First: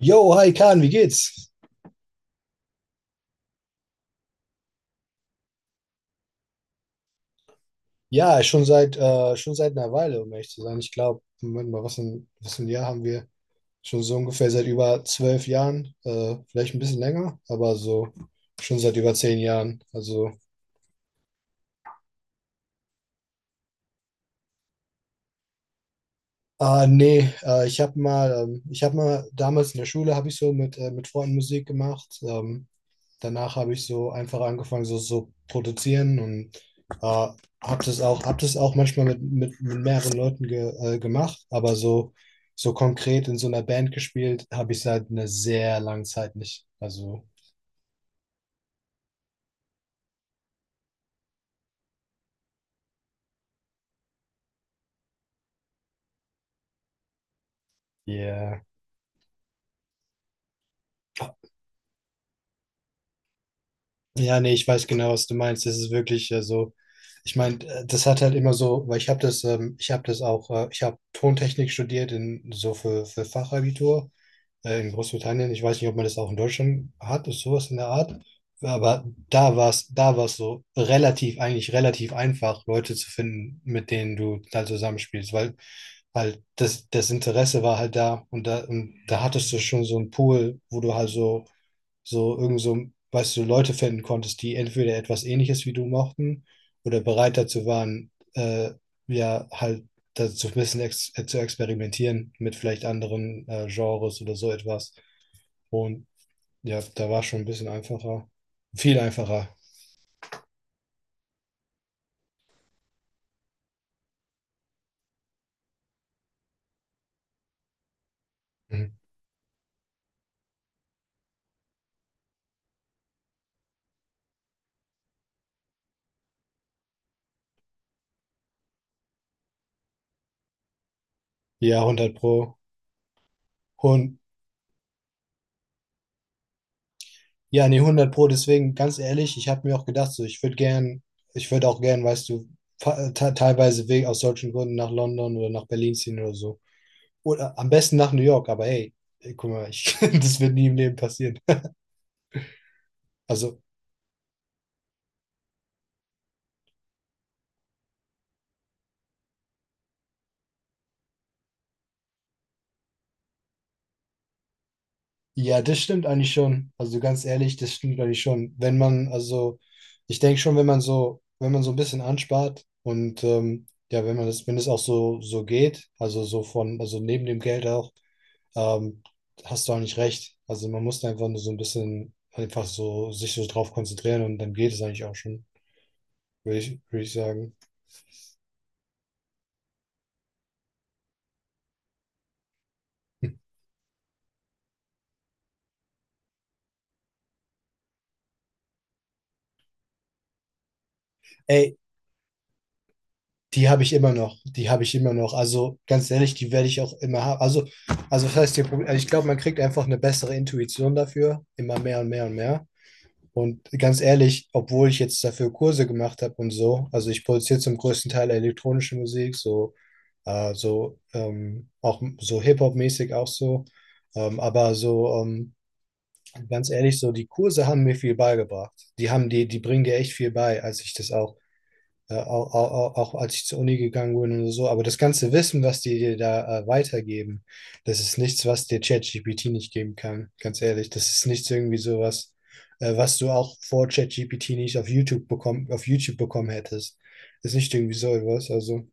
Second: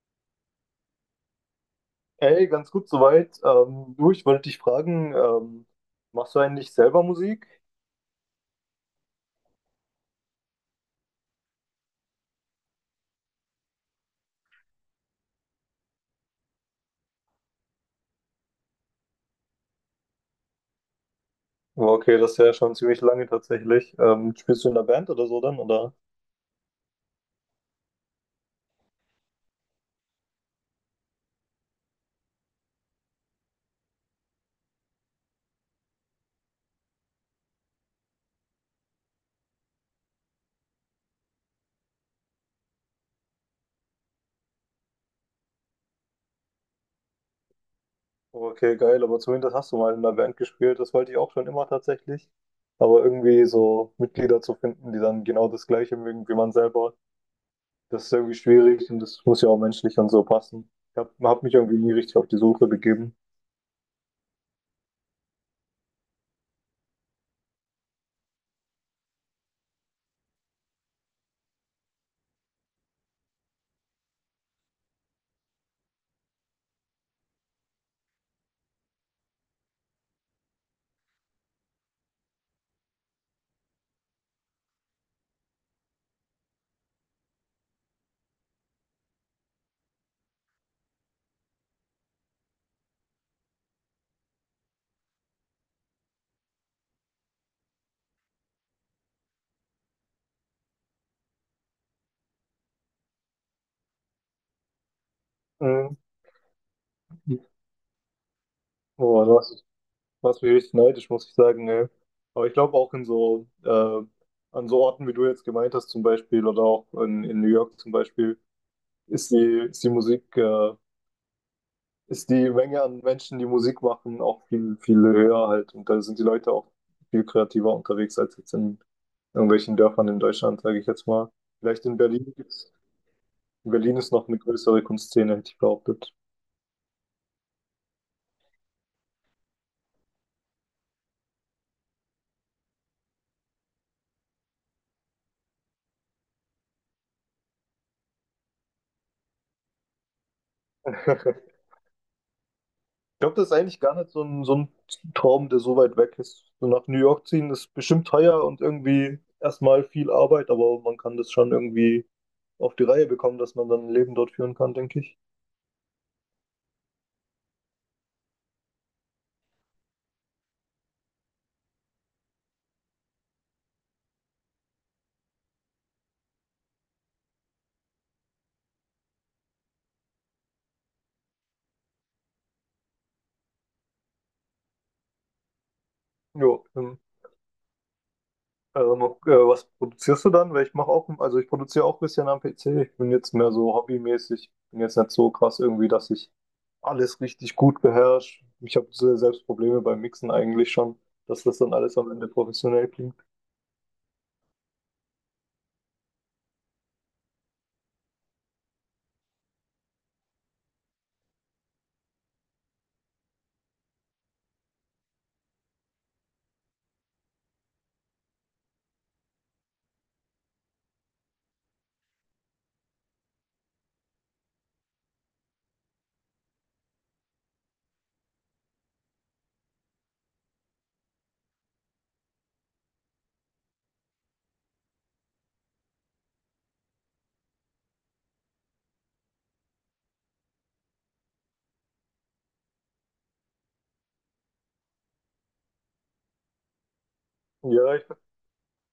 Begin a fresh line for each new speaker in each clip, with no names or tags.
Yo, hi Kahn, wie geht's?
Hey, ganz gut soweit. Du, ich wollte dich fragen, machst du eigentlich selber Musik?
Ja, schon seit einer Weile, um ehrlich zu sein. Ich glaube, Moment mal, was ein Jahr haben wir? Schon so ungefähr seit über zwölf Jahren, vielleicht ein bisschen länger, aber so schon seit über zehn Jahren. Also,
Oh, okay, das ist ja schon ziemlich lange tatsächlich. Spielst du in einer Band oder so dann, oder?
ah nee, ich habe mal damals in der Schule habe ich so mit Freunden Musik gemacht. Danach habe ich so einfach angefangen, so produzieren und äh, hab das auch manchmal mit mehreren Leuten gemacht, aber so konkret in so einer Band gespielt, habe ich seit einer sehr langen Zeit nicht. Also,
Oh, okay, geil, aber zumindest hast du mal in einer Band gespielt. Das wollte ich auch schon immer tatsächlich. Aber irgendwie so Mitglieder zu finden, die dann genau das Gleiche mögen wie man selber, das ist irgendwie
yeah.
schwierig und das muss ja auch menschlich und so passen. Ich hab mich irgendwie nie richtig auf die Suche begeben.
Ja, nee, ich weiß genau, was du meinst. Das ist wirklich so. Ich meine, das hat halt immer so, weil ich habe Tontechnik studiert in so für Fachabitur in Großbritannien, ich weiß nicht, ob man das auch in Deutschland hat, ist sowas in der Art. Aber da war es so eigentlich relativ einfach, Leute zu finden, mit denen du da zusammenspielst, weil halt das Interesse war halt da, und da hattest du schon so einen Pool, wo du halt so irgend so, weißt du, Leute finden konntest, die entweder etwas Ähnliches wie du mochten oder bereit dazu waren, ja, halt dazu ein bisschen ex zu experimentieren mit vielleicht anderen Genres oder so etwas.
Mhm.
Und ja, da war schon ein bisschen einfacher. Viel
Oh, du
einfacher.
hast was mich richtig neidisch, muss ich sagen, ne? Aber ich glaube auch in so, an so Orten, wie du jetzt gemeint hast, zum Beispiel, oder auch in New York zum Beispiel,
Mhm.
ist die Musik, ist die Menge an Menschen, die Musik machen, auch viel, viel höher halt. Und da sind die Leute auch viel kreativer unterwegs als jetzt in irgendwelchen Dörfern in Deutschland, sage ich jetzt mal.
Ja,
Vielleicht in
hundert
Berlin
Pro.
gibt's, in Berlin ist
Und
noch eine größere Kunstszene, hätte ich behauptet.
ja, nee, hundert Pro, deswegen ganz ehrlich, ich habe mir auch gedacht, so, ich würde auch gern, weißt du, teilweise wegen aus solchen Gründen nach London oder nach Berlin ziehen oder so. Oder am besten nach New York, aber hey, ey, guck mal, das wird nie im Leben passieren.
Glaube, das ist
Also,
eigentlich gar nicht so ein Traum, der so weit weg ist. So nach New York ziehen ist bestimmt teuer und irgendwie erstmal viel Arbeit, aber man kann das schon irgendwie auf die Reihe bekommen, dass man dann ein Leben dort führen kann, denke ich.
ja, das stimmt eigentlich schon. Also ganz ehrlich, das stimmt eigentlich schon. Wenn man, also, ich denke schon, wenn man so ein bisschen anspart und ja, wenn man das, wenn es auch so geht, also also neben dem Geld auch. ähm, Hast du eigentlich recht. Also man muss da einfach nur so ein bisschen einfach so sich so drauf konzentrieren und dann geht es eigentlich auch schon,
Jo,
würde ich sagen.
was produzierst du dann? Weil ich mache auch, also ich produziere auch ein bisschen am PC. Ich bin jetzt mehr so hobbymäßig, bin jetzt nicht so krass irgendwie, dass ich alles richtig gut beherrsche. Ich habe selbst Probleme beim Mixen eigentlich schon, dass das dann
Ey,
alles am Ende professionell klingt.
die habe ich immer noch, die habe ich immer noch. Also ganz ehrlich, die werde ich auch immer haben. Also, das heißt, also ich glaube, man kriegt einfach eine bessere Intuition dafür, immer mehr und mehr und mehr. Und ganz ehrlich, obwohl ich jetzt dafür Kurse gemacht habe und so, also ich produziere zum größten Teil elektronische Musik, auch so Hip-Hop-mäßig auch so. Aber so, ganz ehrlich, so die Kurse haben mir viel beigebracht. Die bringen dir echt viel bei, als ich das auch, als ich zur Uni gegangen bin und so. Aber das ganze Wissen, was die dir da weitergeben, das ist nichts, was dir ChatGPT nicht geben kann. Ganz ehrlich, das ist nichts irgendwie sowas, was du auch vor ChatGPT nicht auf YouTube bekommen hättest. Das ist nicht irgendwie
Ja, ich
so etwas. Also,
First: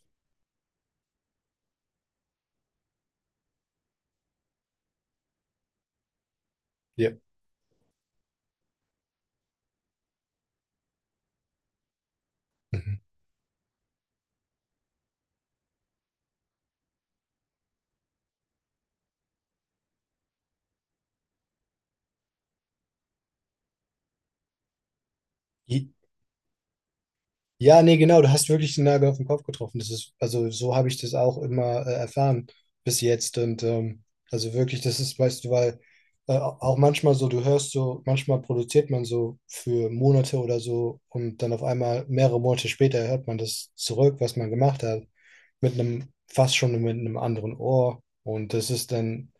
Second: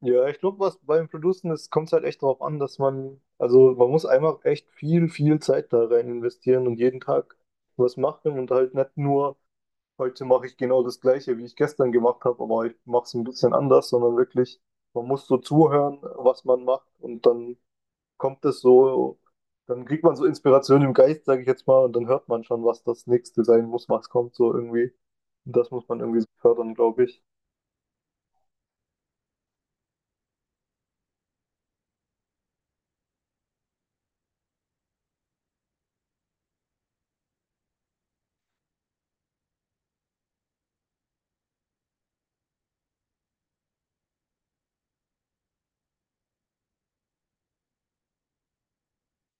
ja, ich glaube, was beim Producen ist, kommt es halt echt darauf an, dass man, also man muss einfach echt viel, viel Zeit da rein investieren und jeden
ja.
Tag was machen und halt nicht nur, heute mache ich genau das Gleiche, wie ich gestern gemacht habe, aber ich
Mhm.
mache es ein bisschen anders, sondern wirklich, man muss so zuhören, was man macht und dann kommt es so, dann kriegt man so Inspiration im Geist, sage ich jetzt mal, und dann hört man schon, was das nächste sein muss, was kommt so irgendwie. Und das muss man irgendwie so fördern, glaube ich.
Ja, nee, genau, du hast wirklich den Nagel auf den Kopf getroffen. Also so habe ich das auch immer erfahren bis jetzt. Und also wirklich, das ist, weißt du, weil auch manchmal so, du hörst so, manchmal produziert man so für Monate oder so und dann auf einmal mehrere Monate später hört man das zurück, was man gemacht hat, mit fast schon mit einem anderen Ohr. Und das ist dann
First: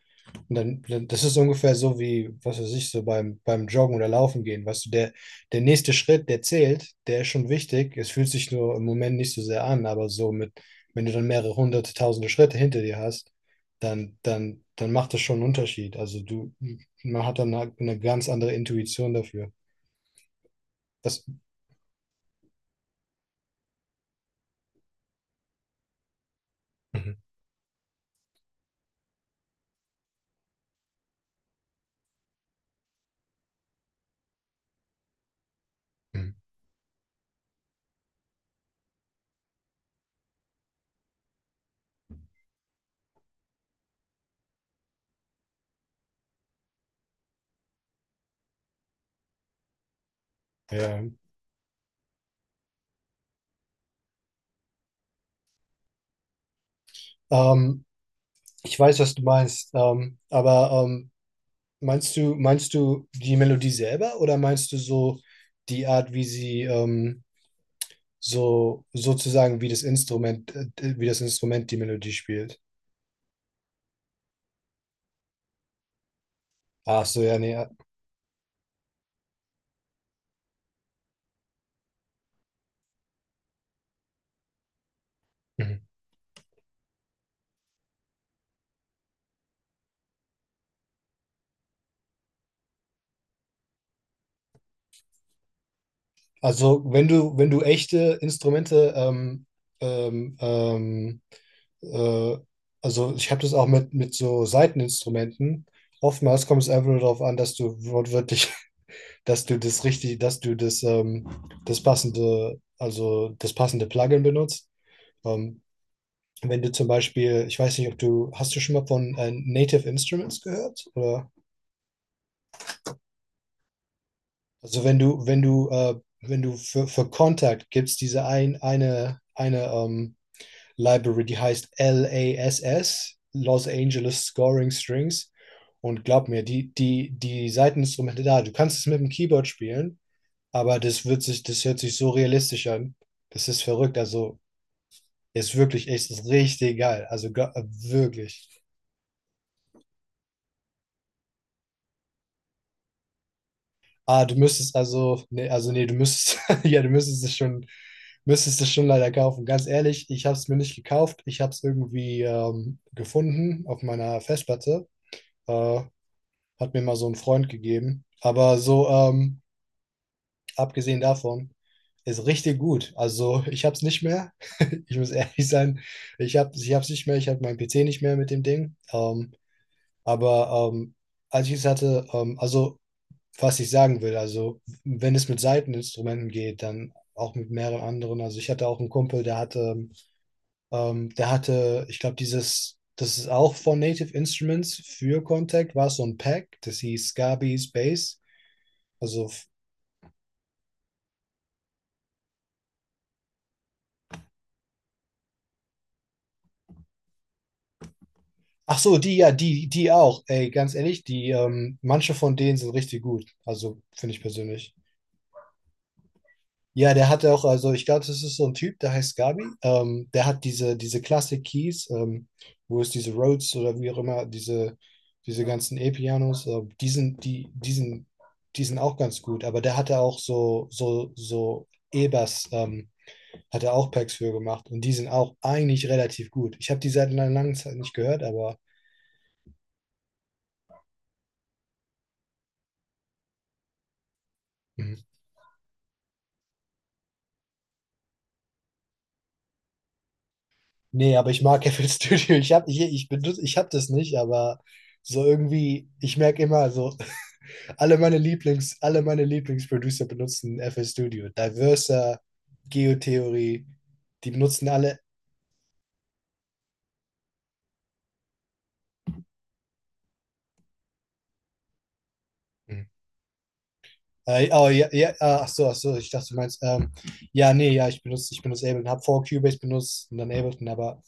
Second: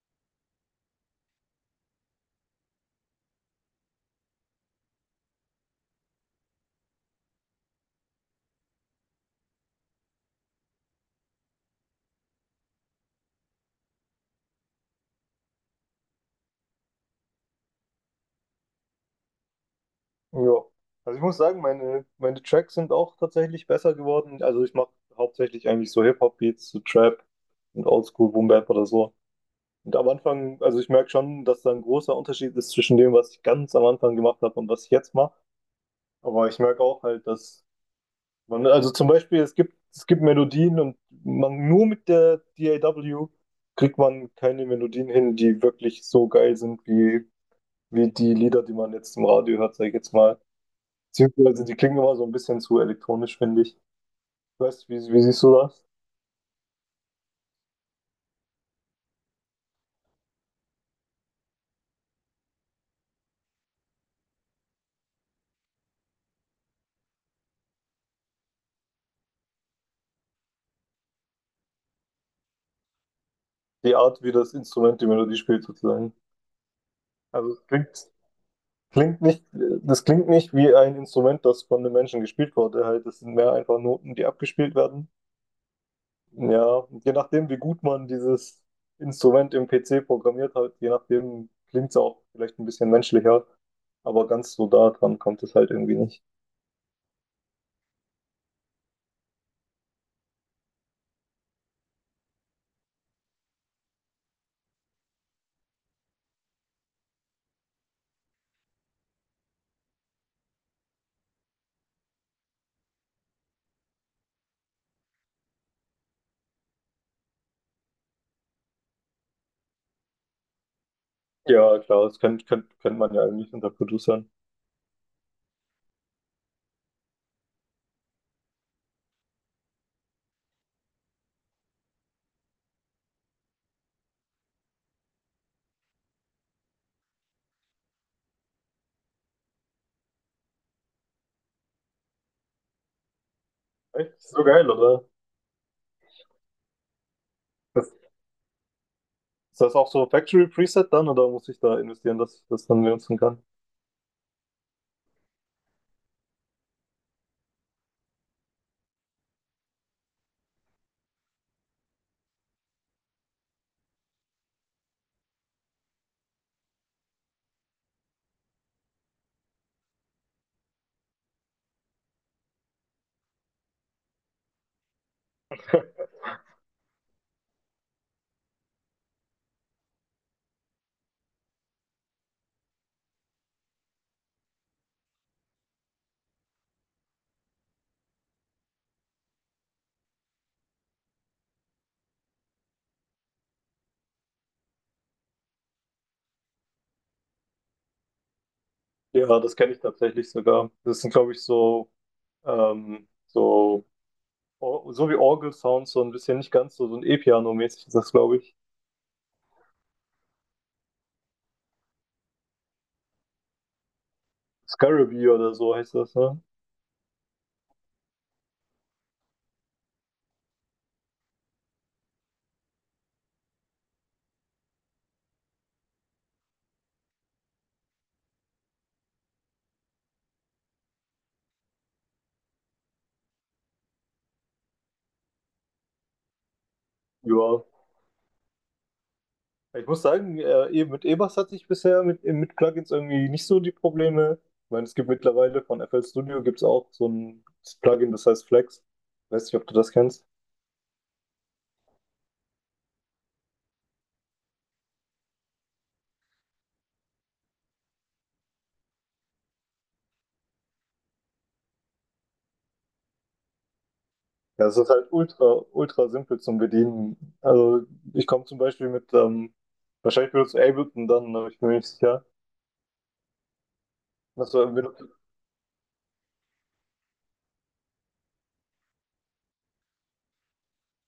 das ist ungefähr so wie, was weiß ich, so beim Joggen oder Laufen gehen. Weißt du, der nächste Schritt, der zählt, der ist schon wichtig. Es fühlt sich nur im Moment nicht so sehr an, aber wenn du dann mehrere hunderte, tausende Schritte hinter dir hast, dann macht das schon einen Unterschied. Also man hat dann eine ganz andere Intuition dafür.
Ja, also ich
Das,
muss sagen, meine Tracks sind auch tatsächlich besser geworden. Also ich mache hauptsächlich eigentlich so Hip-Hop-Beats, so
Mhm.
Trap und Oldschool Boom Bap oder so. Und am Anfang, also ich merke schon, dass da ein großer Unterschied ist zwischen dem, was ich ganz am Anfang gemacht habe und was ich jetzt mache.
Mhm.
Aber ich merke auch halt, dass man, also zum Beispiel, es gibt Melodien und man nur mit der DAW kriegt man keine Melodien hin, die wirklich so geil sind wie, wie die Lieder, die man jetzt im Radio hört, sag ich jetzt mal.
Ja.
Beziehungsweise die klingen immer so ein bisschen zu elektronisch, finde ich. Weißt du, wie, wie siehst du das?
Ähm, Ich weiß, was du meinst, aber meinst du die Melodie selber oder meinst du so die Art, wie sie so sozusagen wie das wie das Instrument die Melodie spielt?
Die Art, wie das Instrument die Melodie spielt, sozusagen.
Ach so, ja, nee.
Also es
Ja.
klingt, klingt nicht, das klingt nicht wie ein Instrument, das von einem Menschen gespielt wurde. Halt, das sind mehr einfach Noten, die abgespielt werden.
Mhm.
Ja, je nachdem, wie gut man dieses Instrument im PC programmiert hat, je nachdem klingt es auch vielleicht ein bisschen menschlicher. Aber ganz so da dran kommt es halt irgendwie nicht.
Also wenn du echte Instrumente, ähm, ähm, äh, also ich habe das auch mit so Saiteninstrumenten. Oftmals kommt es einfach nur darauf an, dass du wortwörtlich, dass du das richtig, dass du das, ähm, das passende Plugin benutzt. Ähm, Wenn du zum Beispiel, ich weiß nicht, hast du schon mal von Native Instruments gehört? Oder?
Ja, klar, das kennt man ja eigentlich unter Producern.
Also wenn du für Kontakt gibst, diese eine Library, die heißt LASS, Los Angeles Scoring Strings. Und glaub mir, die Saiteninstrumente da, du kannst es mit dem Keyboard spielen, aber das hört sich so realistisch an. Das ist verrückt.
Echt?
Also
So geil, oder?
ist wirklich, ist richtig geil. Also
Das
wirklich.
ist das auch so Factory Preset dann oder muss ich da investieren, dass ich das dann benutzen kann?
Ah, nee, also nee, du müsstest, ja, du müsstest es schon leider kaufen. Ganz ehrlich, ich habe es mir nicht gekauft. Ich habe es irgendwie gefunden auf meiner Festplatte. Äh, Hat mir mal so ein Freund gegeben. Aber so, abgesehen davon, ist richtig gut. Also ich habe es nicht mehr. Ich muss ehrlich sein, ich hab's nicht mehr. Ich habe meinen PC nicht mehr mit dem Ding. Aber als ich es hatte, also was ich sagen will. Also, wenn es mit Seiteninstrumenten geht, dann auch mit mehreren anderen. Also, ich hatte auch einen Kumpel, der hatte, ich glaube, das ist auch von Native Instruments für Contact, war so ein Pack, das hieß Scabies Bass. Also,
Ja, das kenne ich tatsächlich sogar. Das sind, glaube ich, so, so, so wie Orgel-Sounds, so ein bisschen nicht ganz so, so ein E-Piano-mäßig ist das, glaube ich.
ach so, die auch. Ey, ganz ehrlich, manche von denen sind richtig gut. Also, finde ich persönlich.
Scarabee oder so heißt das, ne?
Ja, der hatte auch, also ich glaube, das ist so ein Typ, der heißt Gabi. Der hat diese Classic Keys, wo es diese Rhodes oder wie auch immer, diese ganzen E-Pianos, die sind auch ganz gut, aber der hatte auch so E-Bass, hat er auch Packs für gemacht und die sind auch eigentlich relativ gut. Ich habe die seit einer langen
Ja.
Zeit nicht gehört, aber
Ich muss sagen, eben mit E-Bass hatte ich bisher mit Plugins irgendwie nicht so die Probleme. Ich meine, es
mhm.
gibt mittlerweile von FL Studio gibt's auch so ein Plugin, das heißt Flex. Weiß nicht, ob du das kennst.
Nee, aber ich mag FL Studio. Ich habe ich, ich benutze, Ich habe das nicht, aber so irgendwie, ich merke immer so, alle meine Lieblingsproducer benutzen FL Studio. Diverser, Geotheorie, die
Ja,
benutzen
es ist
alle.
halt ultra, ultra simpel zum Bedienen. Also ich komme zum Beispiel mit, wahrscheinlich benutzt du Ableton dann, aber ich bin mir nicht sicher.
Hm.
Was,
Oh,
du-
ja,
benutzt-
ja, ah, ach so, ich dachte, du meinst, ja, nee, ja, ich benutze Ableton, habe vor Cubase benutzt und dann Ableton, aber,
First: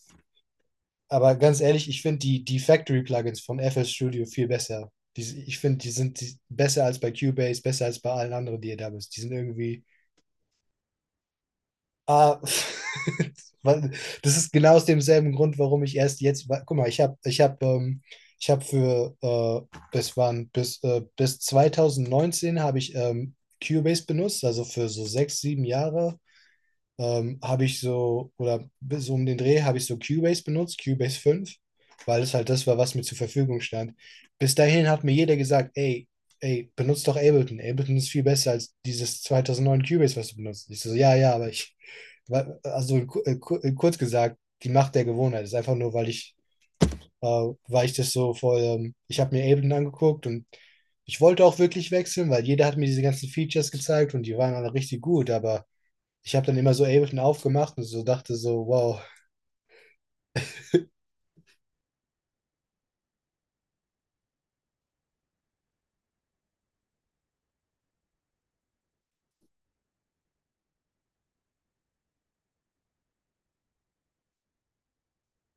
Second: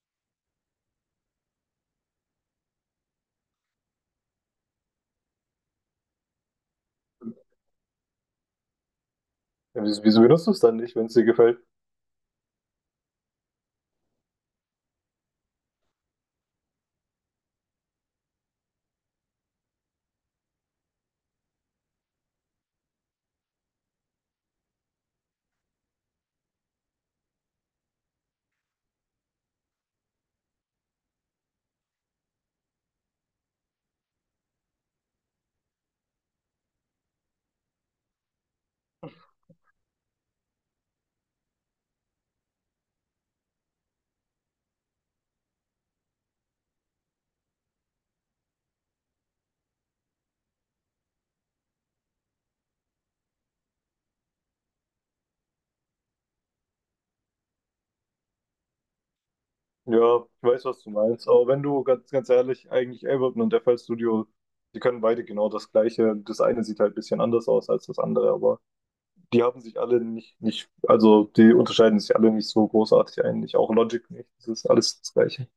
aber ganz ehrlich, ich finde die Factory-Plugins von FL Studio viel besser. Die, ich finde, die sind besser als bei Cubase, besser als bei allen anderen, die ihr da bist. Die sind
ja,
irgendwie,
wieso benutzt du es dann nicht, wenn es dir gefällt?
Ah, weil das ist genau aus demselben Grund, warum ich erst jetzt, guck mal, ich habe, ich habe, ich habe für, das waren bis 2019 habe ich Cubase benutzt, also für so sechs, sieben Jahre oder bis so um den Dreh habe ich so Cubase benutzt, Cubase 5, weil es halt das war, was mir zur Verfügung stand. Bis dahin hat mir jeder gesagt, ey, benutzt doch Ableton. Ableton ist viel besser als dieses 2009 Cubase, was du benutzt. Ich so, ja, ja, Also kurz gesagt, die Macht der Gewohnheit ist einfach nur, äh, weil ich das so voll, ich habe mir Ableton angeguckt und ich wollte auch wirklich wechseln, weil jeder hat mir diese ganzen Features gezeigt und die waren alle richtig gut, aber ich habe dann immer so Ableton aufgemacht und so dachte so, wow,
Ja, ich weiß, was du meinst. Aber wenn du ganz, ganz ehrlich, eigentlich Ableton und FL Studio, die können beide genau das Gleiche. Das eine sieht halt ein bisschen anders aus als das andere, aber die haben sich alle nicht, nicht, also die unterscheiden sich alle nicht so großartig eigentlich. Auch Logic nicht. Das ist alles das Gleiche.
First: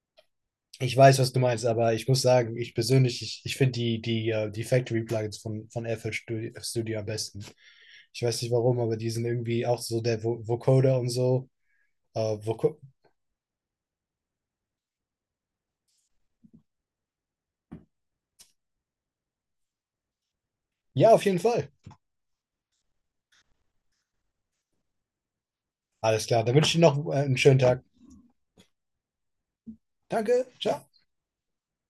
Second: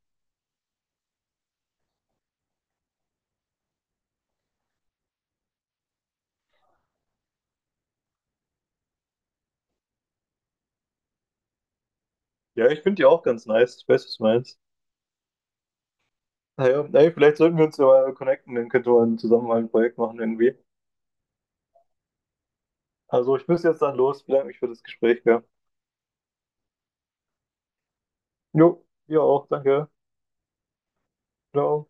ich weiß, was du meinst, aber ich muss sagen, ich persönlich, ich finde die Factory-Plugins von FL Studio, am besten. Ich weiß nicht warum, aber die sind irgendwie auch so der Vo Vocoder und so.
Ja,
Voco
ich finde die auch ganz nice. Ich weiß, was du meinst. Naja, ey, vielleicht sollten wir uns ja mal connecten, dann könnte man zusammen mal ein Projekt machen irgendwie.
Ja, auf jeden Fall.
Also ich muss jetzt dann los, bedanke mich für das Gespräch, gell?
Alles klar, dann wünsche ich dir noch einen schönen Tag.
Jo, ihr auch, danke.
Danke, ciao.
Ciao.